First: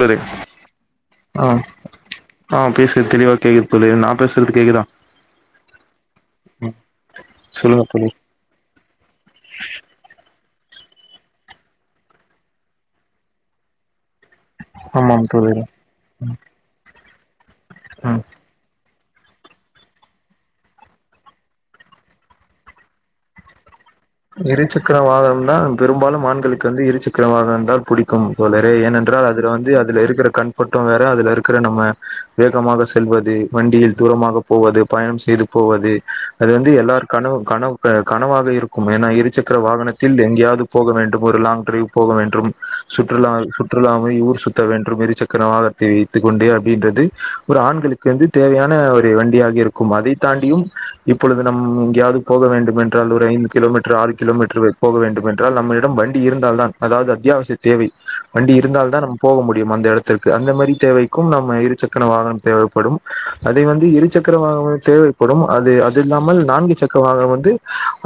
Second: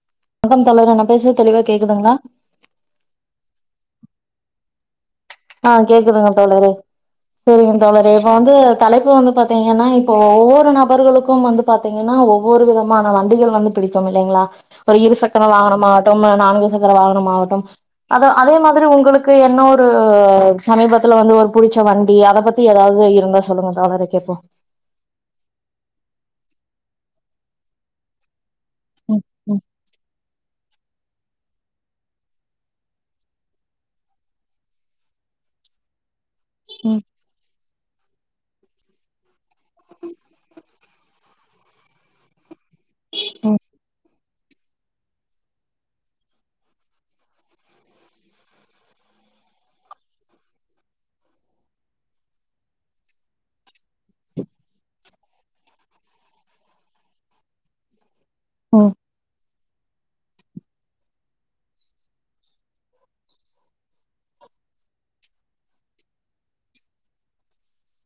ready வணக்கம் தோழரே நா பேசுறது ஆ தெளிவா கேக்குதுங்களா ஆ பேசுறது தெளிவா கேக்கு தோழி நா பேசுறது கேக்குதா ஆ கேக்குதுங்க தோழரே ம் சரிங்க சொல்லுங்க தோழி தோழரே இப்ப வந்து தலைப்பு வந்து பாத்தீங்கன்னா இப்போ ஒவ்வொ நபர்களுக்கும் வந்து பாத்தீங்கன்னா ஒவ்வொரு விதமான வண்டிகள் வந்து பிடிக்கும் இல்லைங்ளா ஒரு இரு ஆமாம் சக்கர தோழர் வாகனமாவட்டும் நான்கு சக்கர வாகனமாவட்டும் ஆ அது அதே மாதிரி உங் களுக்கு என்ன ஒரு ஊ சமீபத்துல வந்து ஒரு புடிச்ச வண்டி அத பத்தி ஏதாவ்து இருந்தா சொல்லுங் இரு சக்கர வாகனம்னா பெரும்பாலும் ஆண்களு க்கு வந்து இருச்சக்கர வாகணம்தா புடிக்கும் தோழரே ம் ஏனென்றால் அதுல வந்து அதுல இருக்குற கண் பட்டு வேற அதுல இருக்குற நம்ம வேகமாக செல்வது வண்டியில் தூரமாக போவது பயணம் செய்து போவது அது வந்து ம் எல்லாருக்கான கனவ் கனவாக இருக் ஏன்னா இருசக்கர வாகனத்தில் எங்கேயாவது போக வேண்டும் ஒரு லாங் ட்ரைவ் போக வேண்டும் சுற்றுலா சுற்றுலாவை ஊர் சு த வேண்ரும் இருசக்கர வாகத்தை வைத்துக் கொண்டே அப்டின்றது ஒரு ஆண்களுக்கு வந்து தேவையான ஒரு வண்டியாக இருக்கும் அதை தாண்டியும் இப்பொழுது நம் எங்கையாவ்து போக வேண்டும் என்றால் ஒரு ஐந்து கிலோமீட்ரு ஆறு கிலோமீட்ரு வ போக வேண்டும் என்றால் நம்மளிடம் வண்டி இருந்தால்தான் அதாவது அத்தியாவசிய தேவை வண்டி ம் இருந்தால் தா நம்ம போக மு டியும் அந்த இடத்திற்கு அந்த மாரி தேவைக்கும் நம்ம இரு சக்கர வாகனம் தேவைப்படும் அதே வந்து இரு சக்கர வாகனம் தேவைப்படும் அது அது இல்லாமல் நான்கு சக்கர வாகனம் வந்து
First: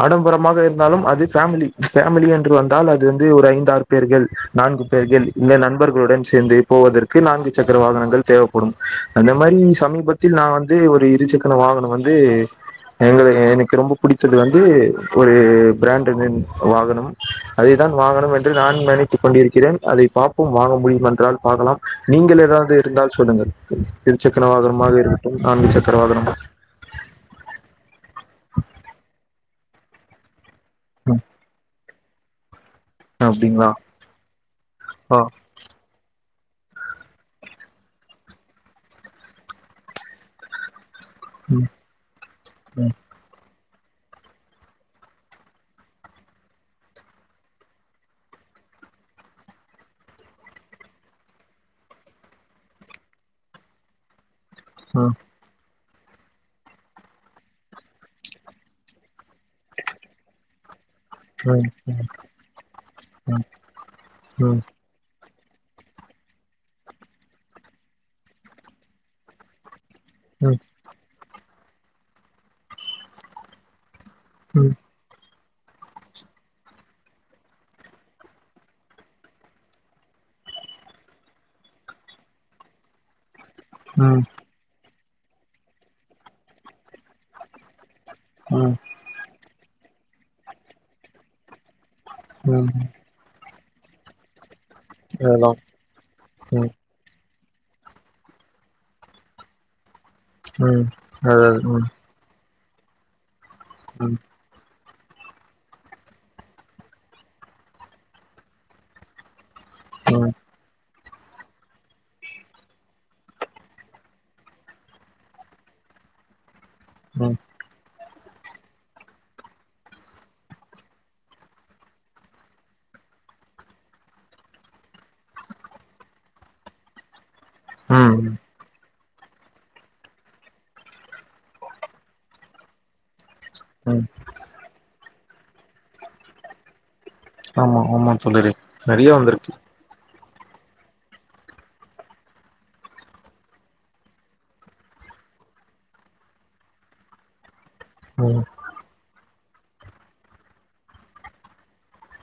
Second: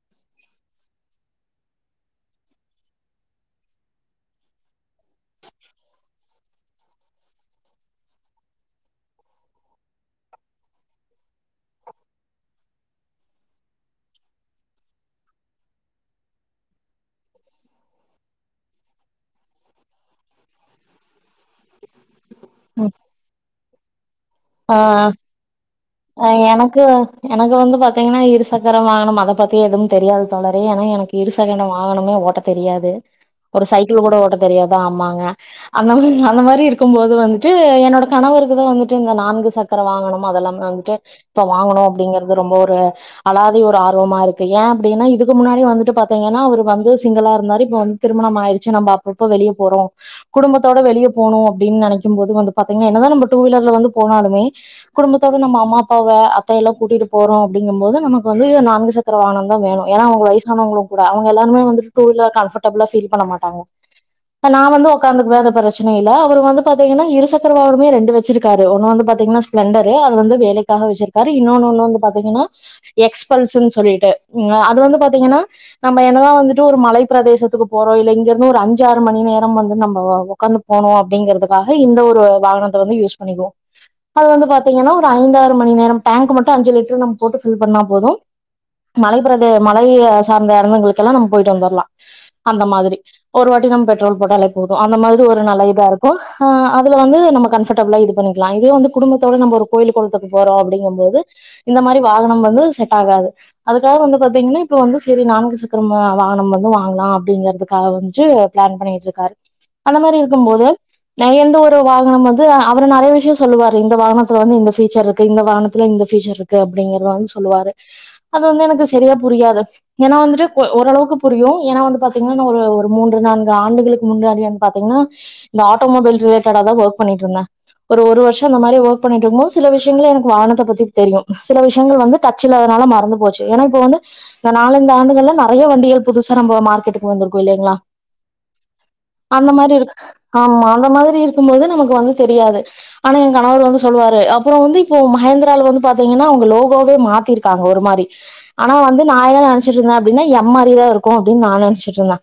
அடம் பரமாக இருந்தாலும் அது ஃபேமிலி ஃபேமிலி என்று வந்தால் அது வந்து ஒரு ஐந்தாறு பேர்கள் நான்கு பேர்கள் இல்லை நண்பர்களுடன் சேர்ந்து போவதற்கு நான்கு சக்கர வாகனங்கள் தேவைப்படும் அந்த மாரி சமீபத்தில் நா வந்து ஒரு இரு சக்கர வாகனொ வந்து எங்கள எனக்கு ரொம்ப புடித்தது வந்து ஒரு ப்ராண்டனன் வாகனம் அதேதான் வாங்கணும் என்று நானும் நினைத்துக் கொண்டிருக்கிறேன் அதை பார்ப்போம் வாங்க முடியும் என்றால் பார்க்கலாம் நீங்கள் ஏதாவது இருந்தால் சொல்லுங்கள் இருசக்கர ஆ வாகனமாக இருக்கட்டும் நான்கு சக்கர ஆ அ வாகனம் எனக்கு எனக்கு வந்து பாத்தீங்கன்னா இருசக்கரம் வாங்கணும் அத பத் தி ஏதும் தெரியாது தோழ ரே ஆனா எனக்கு ம் இருசகட வாங் வாகனமே ஓட்ட தெரியா து ஒரு அப்டிங்களா சைக்கிள் கூட ஓட்ட தெரியாது ஆ ஆமாங்க அனால நா அந்த மாரி இருக்கும்போது வந்துட்டு என்னோட கணவருக்குதா வந்துட்டு இந்த நா நான்கு சக்கர வாகனம் அது எல்லாமே வந்துட்டு இப்ப ம் வாங்கணும் அப்புடிங்கறது ரொம்ப ஒரு ம் அழாத் தை ஒரு ஆர்வமா இருக்கு ஏ அப்புடின்னா இதுக்கு முன்னாடி வந்துட்டு பாத்தீங்கன்னா அவுரு வந்து சிங்களா இருந்தாரு இப்போ வந் திருமணம் ஆயிருச்சி நம்ப அப்பப்போ வெளிய போறோம் குடும்பத்தோட வெளிய போனும் அப்புடின்னு நெனைக்கிம் போது பாத்தீங்கன்னா என்ன தா நம்ப டூ வீலர்ல வந்துப் போனாலுமே ம் குடும்பத்தோடு நம்ம அம்மாப் வை அத்தைய எல்லாம் கூட்டிட்டு போறோம் அப்படிங்கும் போது நமக்கு வந்து நான்கு சக்கர வாகனம் தான் வேணும் ஏன்னா உங்க வயசான உங்களுக்கு ட அவங்க ம் எல்லாருமே ம் வந்து டூ வீலர் கம்ஃபேட்புளா பீல் பண்ண மாட்டாங்க ம் ம் நான் வந்து உகார்ந்துற பிரச்சனை இலை அவர் வந்து பாத்தீங்கன்னா இருசக்கரவருமே ரெண்டு வச்சிருக்காரு ஒன்னு வந்து பாத்தீங்கன்னா ஸ்ப்லெண்டர் து அது வந்து வேலைக்காக வச்சிரு சார் இன்னொன்னு ஒண்ணு வந்து பாத்தீங்கன்னா எக்ஸ்பல்சன்னு சொல்லிட்டு உ அது வந்து பாத்தீங்கன்னா நம்ம என்னதான் வந்துட்டு ஒரு மலை பிரதேசத்துக்கு போறோம் இல் இங்க இருந்து ஒரு அஞ்சு ஆறு மணி நேரம் வந்து நம்ம உட்காந்து போனோம் அப்படிங்கிறதுக்காக இந்த ஒரு வாகனத்தை வந்து யூஸ் பன்னிக்குவோ ம் ம் ம் அது வந்து பாத்தீங்கன்னா ஐந்தாறு மணி நேரம் டேங்க் மட்டும் அஞ்ச் லிட்டர் நம்ம போட்டு பில் பண்ணா போதும் ம் மலை பிரதே மழையை சார்ந்த இந்தங்களுக்கல்லாம் நம்ம போயிட்டு வந்துரலாம் அந்த மாதிரி ஒருவ நம் பெட்ரோல் போடல போதும் அந்த மாதிரி ஒரு அதெல்லாம் நல்ல இதா இருக்கும் ம் ஆஹ் அதுல வந்து நம கம்ப்ஃபடபுலா இருக் பண்ணிக்கலாம் இதே வந்து குடும்பத்தோட நம்ம ஒரு கோயில் குளத்துக்கு போறோம் ம் அப்படிங்கும் போது அதாவது இந்த ம் மாரி வாகனம் வந்து செட் ஆகாது அதுக்காக ம் வந்து பாத்தீங்கன்னா இப்ப வந்து சரி நான்கு சக்கரம் வாகனம் வந்து வாங்லாம் அப்படிங்கறிறதுக்காக வந்து பிளான் பண்ணிட்டுருக்காரு அந்த மாரி ம் இருக்கும்போது ந எந்த ஒரு வாகனம் வந்து அத் நிறைய விஷயம் சொல்லுவாரு இந்த வாகனத்துல வந்து இந்த பீயுச்சர் இருக்கு இந்த வாகனத்தில் இந்த பபீச்சர் இருக்கு அப்படிங்கறதான் ம் சொல்லுவாரு அது வந்து எனக்கு சரியா புரியாது ஏன்னா வந்துட்டு ஓரளவுக்கு புரியும் ஏன்னா வந்து பாத்தீங்கன்னா நா ஒரு ஒரு மூன்று நான்கு ஆண்டுகளுக்கு முன்னாடினு பாத்தீகன்னா இந்த ஆட்டோமொபைல் ரிலேட்டட தான் ஒர்க் பண்ணிட்டுறுந்தேன் ஒரு ஒரு ம் வருஷம் இந்த மாதிரி ஒர்க் பண்ணிட்டு இருோ சில விஷயங்கள எனக்கு வாகனத்தை பத்தி தெரியும் சில விஷயங்கள் வந்து டச்ல்லனால மறந்து போச்சு ஏன்னா இப்ப வந்து ம் இந்த நாலந்து ஆண்டுகளா நான் பழைய வண்டிய புதுசா நம்ப மார்க்கெட் வந்திருக்கும் இல்லலைங்களா ஆமா ஆமா தோழரே நெறைய அந்த வந்திருக்கு மாரி இருக்கு ஆமா அந்த மாதிரி இருக்கும்போது நமக்கு வந்து தெரியாது ஆனா என் கணவர் வந்து சொல்லுவாரு அப்புறம் வந்து இப்போ மகேந்திரால வந்து பாத்தீங்கன்னா அவுங்க லோகோவே மாத்திருக்காங்க ஒரு மாரி ம் ஆனா வந்து நாலா நெனச்சிட்ருந்தே அப்டினா எம் மாரியே இருக்கு அப்டின் நா நெனைச்சுட்ருந்தே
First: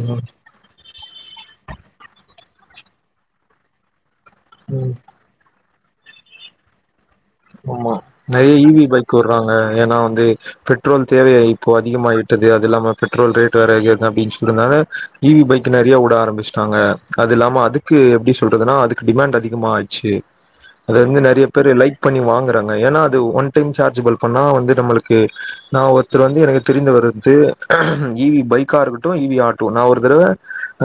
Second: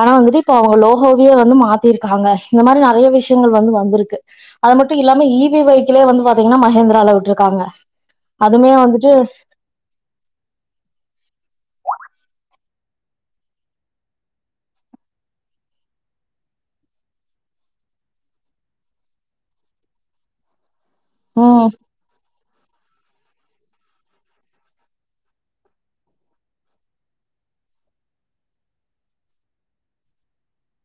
ஆனா ம் வந்துட்டு இப்ப அவ்ங்க லோகோவயே வந்து மாத்திருக்காங்க இது மாரி நெறைய விஷ்யங்கள் வந்து வந்திருக்கு அது ம் மட்டு இல்லாம இ வி வெஹிக்கிளே வந்து பாத்தீங்கனா மகேந்திரால விட்ருக்காங்க ஆமா நெறைய இ வி பைக் விட்றாங்க ஏனா வந்து பெட்ரோல் தேவை இப்போ அதிகமாயிட்டது அது இல்லாம பெட்ரோல் ரேட்டு வேற ஏறுதா அப்டின் சொல்றனால இ வி பைக் நெறைய விட ஆரம்பிச்சுட்டாங்க அது இல்லாம அதுக்கு எப்டி சொல்றதுனா அதுக்கு டிமாண்ட் அதிகமாயிட்ச்சு அத வந்து நெறைய ம் பேரு லைக் பண்ணி வாங்குறாங்க ஏனா அது ஒன் டைம் சார்ஜ் ஃபில் பண்ணா வந்து நம்மளுக்கு நா ஒருத்தர் வந்து எனக்கு தெரிந்தவரு வந்ட்டு இ வி பைக்கா இருக்கட்டு இ வி ஆட்டோ நா ஒரு தறவ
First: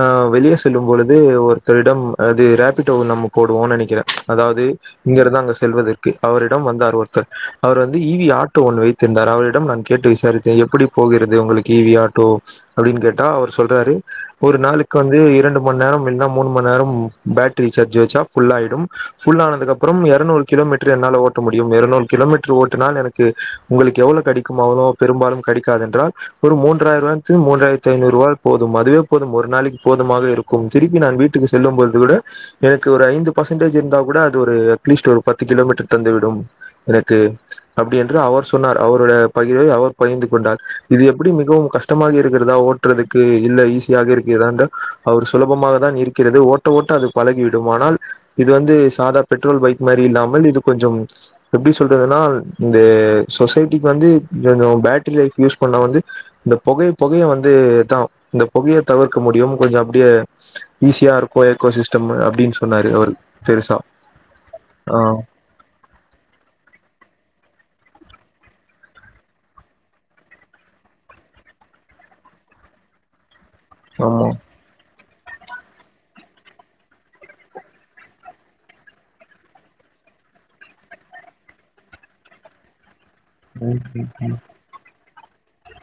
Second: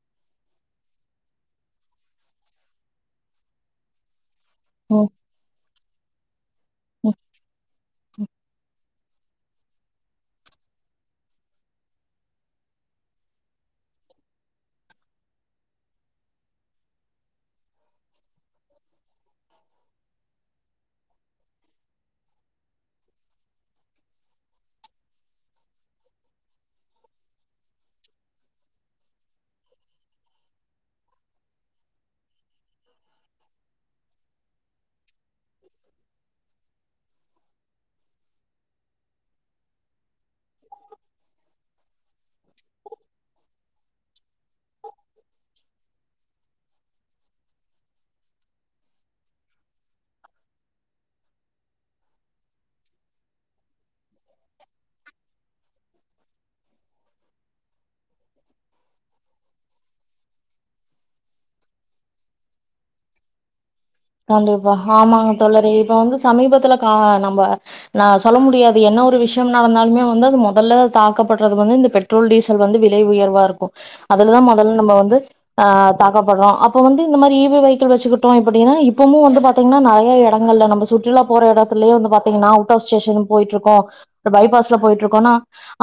ஆஹ் வெளிய செல்லும்பொழுது ஒருத்தரிடம் அது ரேபிடோ நம்ம போடுவோனன் நெனைக்கிறே அதாவ்து ம் இங்கருந்து அங்க செல்றதுக்கு அவரு வந்தாரு ஒருத்தர் ீீ வந்து இ வி ீீஆட்டோ ஒன்னு வைத்து திரிந்தார் அவரிடம் நான் கேட்டு விசாரித்தேன் எப்டி போகிறது உங்களுக்கு இ வி ஆட்டோ அப்டின் கேட்டா அவர் சொல்றாரு ஒரு நாளுக்கு வந்து இரண்டு மண் நேரம் இல்னா மூணு மண் நேரம் பேட்ரி சார்ஜ் வச்சா ஃபுல் ஆய்டும் ஃபுல் ஆனதுக்கப்றம் எரநூறு கிலோமீட்டர் என்னால ஓட் ட முடியும் எரநூறு கிலோமீட்டர் ஓட்டினால் எனக்கு உங்களுக்கு எவ்ளோ கெடைக்கும் ஆனால் பெரும்பாலும் கெடைக்காது என்றார் ஒரு மூண்றர நேரத்தில் மூண்றாயிரத்தி ஐநூருவாய் போதும் அதுவே போதும் ஒரு நாளைக்கி போதுமாக இருக்கும் திருப்பி நான் வீட்டுக்கு செல்லும்போதுவிட எனக்கு ஒரு ஐந்து பெர்சன்டேஜ் இருந்தா கூட அது ஒரு அட்லிஸ்ட் ஒரு பத்து கிலோ மீட்டர் தந்துவிடும் எனக்கு அப்டியென்று அவர் சொன்னார் அவரோட பகிர்வை அவர் பகிர்ந்து கொண்டார் இது எப்டி மிகவும் கஷ்டமாக இருக்கிறதா ஓட்றதுக்கு இல்ல ஈஸியாக இருக்கிறதா என்றால் அவர் சுலபமாக தான் இருக்கிறது ஓட்ட ஓட்ட அது பழகிடும் ஆனால் இது வந்து சாதா பெட்ரோல் பைக் மாரி இல்லாமல் இது கொஞ்ச எப்டி சொல்றதுனா இந்த சொசைட்டிக்கு வந்து கொஞ்ச பேட்ரி லைஃப் யூஸ் பண்ணா வந்து இந்த புகைய புகைய வந்து தா இந்த புகைய தவிர்க்க முடியும் கொஞ்ச அப்டியே ஈஸியா இருக்கு ஏக்கோசிஸ்டம் அப்டின் சொன்னாரு அவரு பெருசா கண்டிப்பா ஆ ஆமாங்க தோழரே இப்ப வந்து சமீபத்துல கா நம்ப நா சொல்ல முடியாது என்ன ஒரு விஷ்யம் நடந்தாலுமே வந்து அது மொதல்ல தாக்கப்பட்றது வந்து இந்த பெட்ரோல் டீசல் வந்து விலை உயர்வா இருக் கு ஆமா அதுலதா மொதல் நம்ப வந்து ஆஹ் தாக்கப்பட்றோ அப்ப வந்து இந்த மாரி இ வி வெஹிள் வச்சுக்கிட்டோ அப்டினா இப் பவுமே வந்து பாத்தீங்கனா நெறைய எடங்கள்ல நம்ம சுற்றுலா போற எடத்துலே வந்து பாத்தீங்கனா அவுட் ஆஃப் ஸ்டேஷனுக்கு போயிட்ருக்கோ ம் ம் ம் பைபாஸ்ல போயிட்ருக் கோனா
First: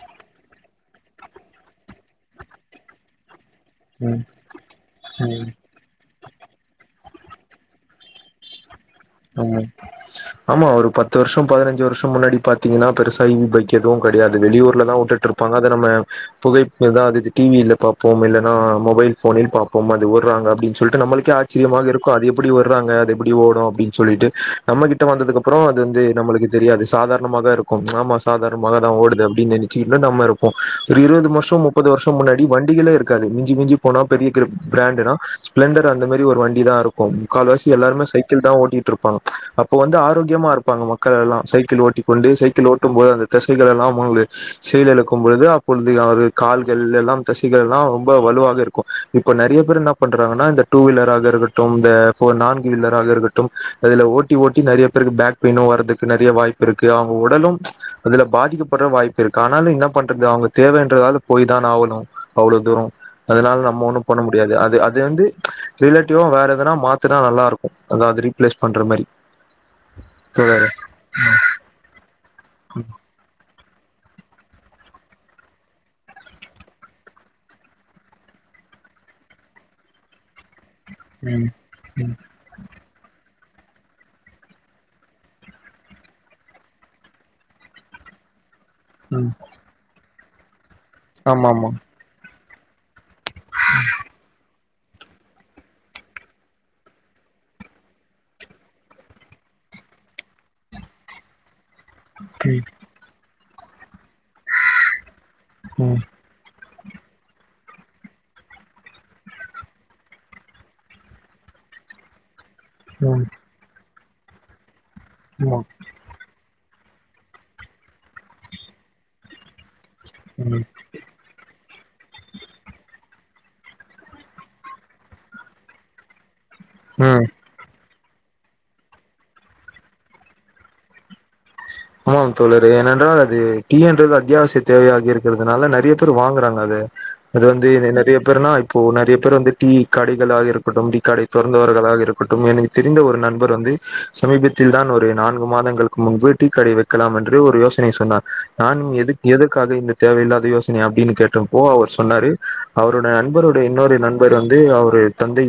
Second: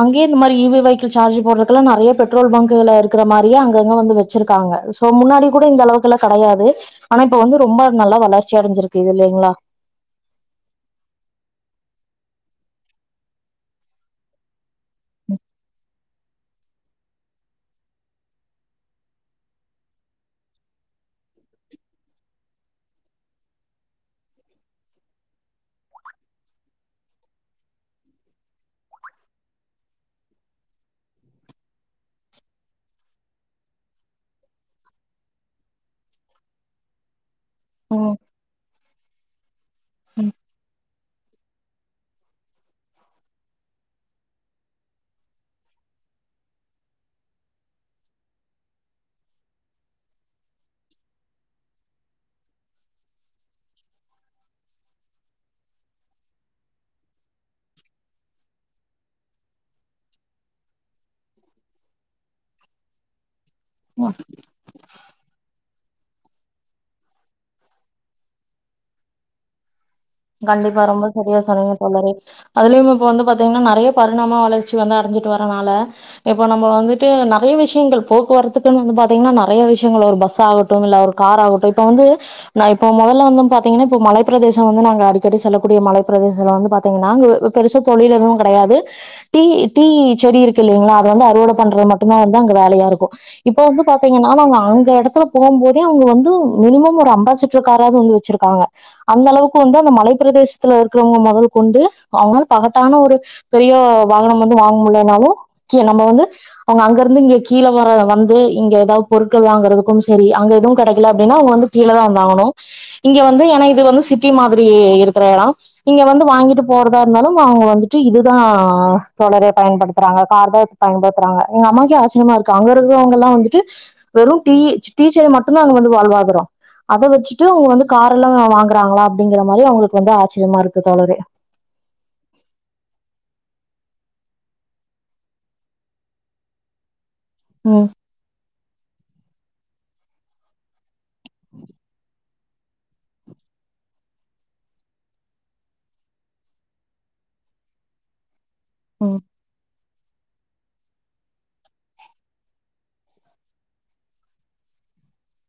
அங்கேயே இந்த மாரி இ வி வெஹிகிள் சார்ஜ் போட்றக்குலா நெறைய பெட்ரோல் பங்குலலா இருக்குற மாரி எல்லா அங்கங்க வந்து ம் வெச்சிருக்காங்க சோ முன்னாடி ம் கூட இந்த அளவுக்குலா கெடையாது ஆனா இப்ப வந்து ரொம்ப நல்ல வளர்ச்சி அடஞ்சிருக் ஆமா இல்ல ஒரு பத்து வர்ஷ பதினஞ்சு வர்ஷ முன்னாடி பாத்தீங்கனா பெருசா எதுவு பக்கெட்டு கெடையாது வெளியூர் லதா விட்டுட்ருப்பாங்க அத நம்ம புகைப்புதா [unintelligible] டி வி யில பாப்போம் இல்லனா மொபைல் ஃபோனில் பாப்போம் அது வர்றாங்க அப்டின் சொல்ட்டு நம்ம வீட்ல ஆச்சரியமாக இருக்கு அது எப்டி ஏர்றாங்க அது எப்டி ஓடு அப்டின் சொல்லிட்டு நம்மகிட்ட வந்ததுக்கு அப்றோ அது வந்து நம்மளுக்கு தெரியாது சாதாரணமாக இருக்கு ஆமா சாதாரணமாகதா ஓடுது அப்டின் நெனச்சு நம்ம இருப்போ ஒரு இருவது வர்ஷ முப்பது வர்ஷ முன்னாடி வண்டிகளா இருக்காது மஞ்சி மிஞ்சி போனா பெரிய கிரிப் பிராண்டுனா ஸ்பிளெண்டர் அந்த மாரி ஒரு வண்டி தா இருக்கு கால் வசி எல்லாருமே ம் சைக்கிள் தா ஓட்டிட் ருப்பாங்க அப் ப்ப வந்து ஆரோக்கியமா இருப்பாங்க மக் கள் எல்லா சைக்கிள் ஓட்டிக்கொண்டு சைக்கிள் ஓட்டும் போது அந்த தசைகள் எல்லா மாறிடு செயல் எழுக்கும் பொழுது அப்பொழுது அவரு கால்கள் எல்லாம் தசைகள்லா ரொம்ப வலுவாக இருக்கு இப்ப நெறைய பேர் என்ன பண்றாங்கனா இந்த டூ வீலராக இருக்கட்டும் இந்த ஃபோர் நான்கு வீலராக இருக்கட்டும் அதுல ஓட்டி ஓட்டி நெறைய பேருக்கு பேக் பெயினு வர்றதுக்கு நெறைய வாய்ப்பிருக்கு அவ்ங்க உடலும் அதுல பாதிக்கப்பட்ற வாய்ப்பு இருக்கு ஆனாலு என்ன பண்றது அவ்ங்க தேவன்றதால போய் தான ஆகணு அவ்ளோ தூரோ அதனால நம்ம ஒன்னு பண்ண முடியாது அது அது வந்து ரிலேட்டிவு வேற எதனா மாத்துனா நல்லா இருக்கு அது மாதிரி ப்ளேஸ் பண்ற மாரி தோழரே கண்டிப்பா ரொம்ப செரியா சொன்னீங்க தோழரே அதுலயே இப்ப வந்து பாத்தீங்கனா நறய பர்ணாம வளர்ச்சி வந்து அடஞ்சிட்டு வரனால இப்ப நம்மோ வந்துட்டு நறைய விஷயங்கள் போக்குவரத்துக்கு னு வந்து பாத்திங்கனா நறைய விஷயங்கள் பஸ் ஆகடோ [unintelligible] இல்ல ஒரு கார் ம் ஆகட்டோ இப்ப வந்து ம் நா இப்ப முதல்ல வந்து பாத்தீங்கன்னா இப்ப மலை பிரதேசம் வந்து நாங்க அடிக்கடி செல்லக்கூடிய மலைப் பிரதேசத்த வந்து பாத்தீங்கன்னா பெருசா தொலில் எதுவு கெடையாது ம் தி தி செரி இருக் இல்லைங்களா அதது வந்து ஆமா அறுவட ஆமா பண்றது மட்டுதா வந்து அங்க வேலயா இருக்கோ இப்ப வந்து பாத்தீங்கனா நாங்க அங்க எடத்துல போம் போது அவுங்க வந்து மினிமம் ஒரு அம்பாஸ்சிட்டர் காராது வந்து வச்சிருக்காங்க அந்த அளவுக்கு வந்து மலைப்பிரதேசத்தில் இருக்கிறவங்க மொதல் கொண்டு அவுனால ம் பணத்தான ஒரு பெரிய வாகனம் வந்து வாங்க முலனாலு ம் நம்ம வந்து அவங்க அங்கருந்து இங்கே கீல வர வந்து இங்க ஏதாது பொருட்கள் வாங்குறதுக்கும் செரி அங்கே எதுவு கடைக்கல அப்டின்னா அவங்க வந்து கீல தா வந்தாகாணு இங்க ம் வந்து எனா இது வந்து சி திமாது அப்டியே இருக்கிற எடோ ஆமா நீங்க வந்து வாங்கிட்டு போ போறதா இருந்தாலும் அவங்க வந்துட்டு இதுதான் தொடர பயன்படுத்த ங்க கார ம் தான் பயன்படுத்துறாங்க எங்க அம்மாக்கு ஆச்சரியமா இருக்கு அங்க இருவங்க வந்துட்டு வெறும் டீ ச்ச [unintelligible] மட்டும்தான் அங்க வந்து வாழ்வாதிரோ அத ம் வச்சுட்டு அவுங்க வந்து கார எல்லாம் வாங்குறாங்களா அ அப்படிங்கற மாரி அவங்களுக்கு வந்து ஆச்சரியமா இருக்கு தோழரே ஆம தோழரரே ஏனென்றால் அது டீன்றது அத்தியாவசிய தேவையாகி இருக்கிறதுனால நெறைய பேரு வாங்குறாங்க அது அது வந்து ம் நிறைய பேருனா இப்போ நிறைய பேர் வந்து தீ கடைகளாக இருக்கட்டு கடை தோறந்தவர்களாக பட்டும் எனக்கு தெரிந்த ஒரு நண்பர் வந்து சமீபத்தில்தா ஒரு நான்கு மாதங்களுக்கு முன்பு டீ கடை வைக்கலாம் என்று ஒரு யோசனை சொன்னார் நானும் எது ம் எதற்காக இந்த தேவையில்லாத யோசனைைய அப்படின்னு கேட்டப்போ அவர் சொன்னாரு அவருடைய நண்பருடைய இன்னொரு நண்பர் வந்து அவரு தந்தை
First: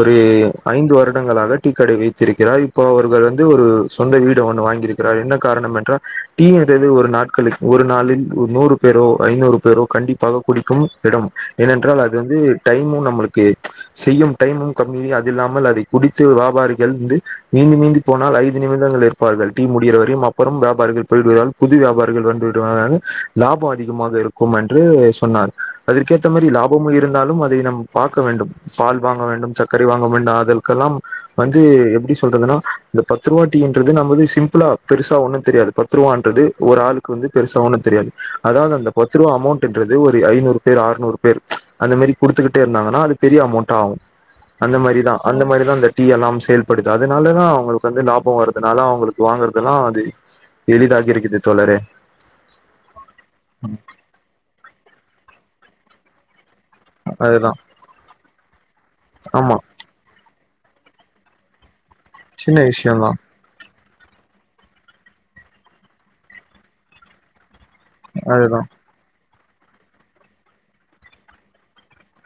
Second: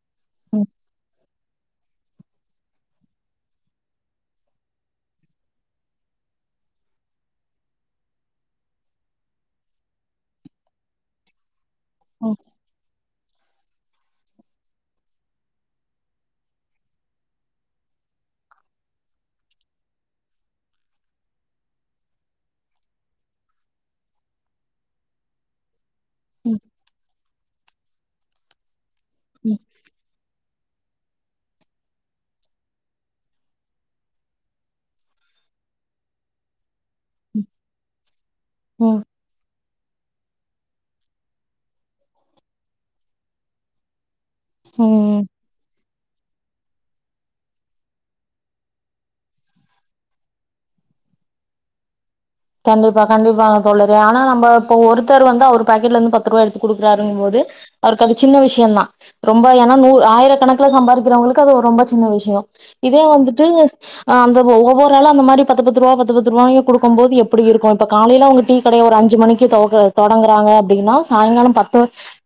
ஒரு ம் ஐந்து வருடங்களாக கடை வைத்திருக்கிறார் இப்போ அவர்கள் வந்து ஒரு சொந்த வீட ஒன்று வாங்கியிருக்க க்க என்ன காரணம் என்றால் டீ என்றது ஒரு நாட்க ஒரு நாளில் நூறு பேரோ ஐநூறு பேரோ கண்டிப்பாக குடிக்கும் இடம் ஏனென்றால் அது வந்து டைமும் நம்மளுக்கு செய்யும் டைமும் கம்ம அதுல்லாமல் அதைக் குடித்து வியாபாரிகள்ந்து மீந்து மீந்த போனால் ஐந்து நிமிதங்கள் இருப்பார்கள் டீ முடிற வரையும் அப்புறம் வியாபாரிகள் போய்விடுவதால் புது வியாபாரிகள் வந்துடுவத லாபம் அதிகமாக இருக்கும் என்று சொன்னார் அததுற்கேற்ற மாதிரி ம் லாபமும் இருந்தாலும் அதை நம் பார்க்க வேண்டும் பால் வாங்க ம் வேண்டும் சர்க்கரை வாங்க வேண்டும் அதில் ல்லாம் வந்து எப்படி சொல்றதுன்னா இந்த பத்ருவா டீன்றது நம சி இல பெருசா ஒண்ணும் தெரியாது பத்து ரூபான்து ஒரு ஆளுக்கு வந்து பெருசா ஒண்ணும் தெரியாது அதான் அந்த ம் பத்து ரூா அமௌண்ட் ன்றது ஒரு ஐநூறு பேர் அறுநூறு பேர் அந்த மாதிரி கொடுத்துக்கிட்டே இருந்தாங்கன்னா அது பெரிய அமௌண்ட் ஆகும் அந்த ம் மாதிரிதான் அந்த மாதிரிதான் அந்த டீ எல்லாம் செயல்படுது அதனாலதான் அவங்களுக்கு வந்து லாபம் வருதுனால அவங்களுக்கு வாங்கறதெல்லாம் அது எளிதாகி இருக்குது தோழரே கண்டிப்பா கண்டிப்பா நான் சொல்லுறேன் ஆனா நம்ம இப்ப ஒருத்தர் வந்து அவரு பாக்கெட் ல இருந்து பத்து ருபா எடுத்து கொடுக்குறாருங்க போது அதுதா அவருக்கு அது சின்ன விஷயம் தான் ரொம்ப ஆமா ஏன்னா நூறு ஆயிரக்கணக்கு சம்பாதிக்கிறவங்களுக்கு அது ரொம்ப சின்ன விஷயம் இதே வந்துட்டு அந்த ஒவ்வொரு ஆள அந்த மாதிரி பத்து பத்து ரூபா பத்து பத்து ரூவாய குடுக்கும்போது எப்டி எப்படி இருக்கும் காலையில உங்க டீ அதுதா கடைய ஒரு அஞ்சு மணிக்கு தொடங்குறாங்க அப்படின்னா சாயங்காலம் பத்து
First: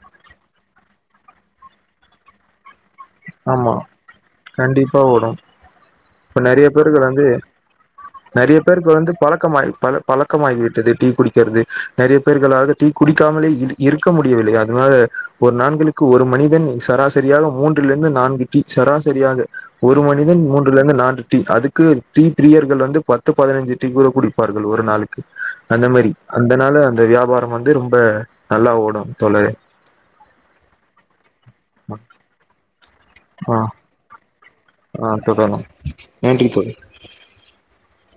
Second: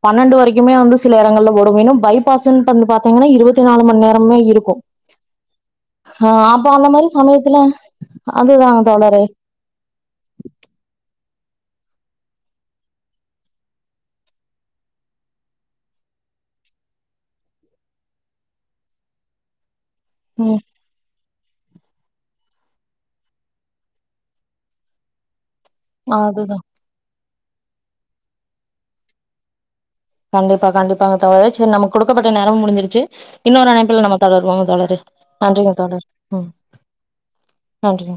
பன்னெண்டு வரைக்குமே வந்து சில இடங்களில் [inaudible] பைபாஸ்ன்ட்டு பாத்தா பாத்தீங்கன்னா இருபத்தி ஆமா நாலு மணி நேரமே இருக்கும் கண்டிப்பா ஓடும் இப்ப ஆஹ் அப்ப நெறைய அந்த பேருக்கு மாதிரி வந்து சமயத்துல நெறைய அதுதான் பேருக்கு வந்து தோழரே பழக்கமாய் பழ பழக்கமாகிவிட்டது டீ குடிக்கிறது நிறைய பேர்களாக டீ குடிக்காமலே இருக்க முடியவில்லை அதனால் ஒரு நாள்களுக்கு ஒரு மனிதன் சராசரியாக மூன்று இதில்இருந்து நான்கு டீ சராசரியாக ஒரு மனிதன் ம் மூன்றிலிருந்து நான்கு டீ அதுக்கு டீ பிரியர்கள் வந்து பத்து பதினைஞ்சு டீ கூட குடிப்பார்கள் ஒரு நாளுக்கு அந்த மாதிரி அதுதான் அந்தனால அந்த வியாபார நம்பவந்து ரொம்ப நல்லா ஓடும் தொலை கண்டிப்பா கண்டிப்பாக தோழர் சரி நம்ம கொடுக்கப்பட்ட நேரம் முடிஞ்சிருச்சு ஆ இன்னொரு அமைப்பில் நம்ப தொடர்பும் தொடர்ந்து ஆ தொடரும் நன்றிங்க தோழர் நன்றி தோழி நன்றி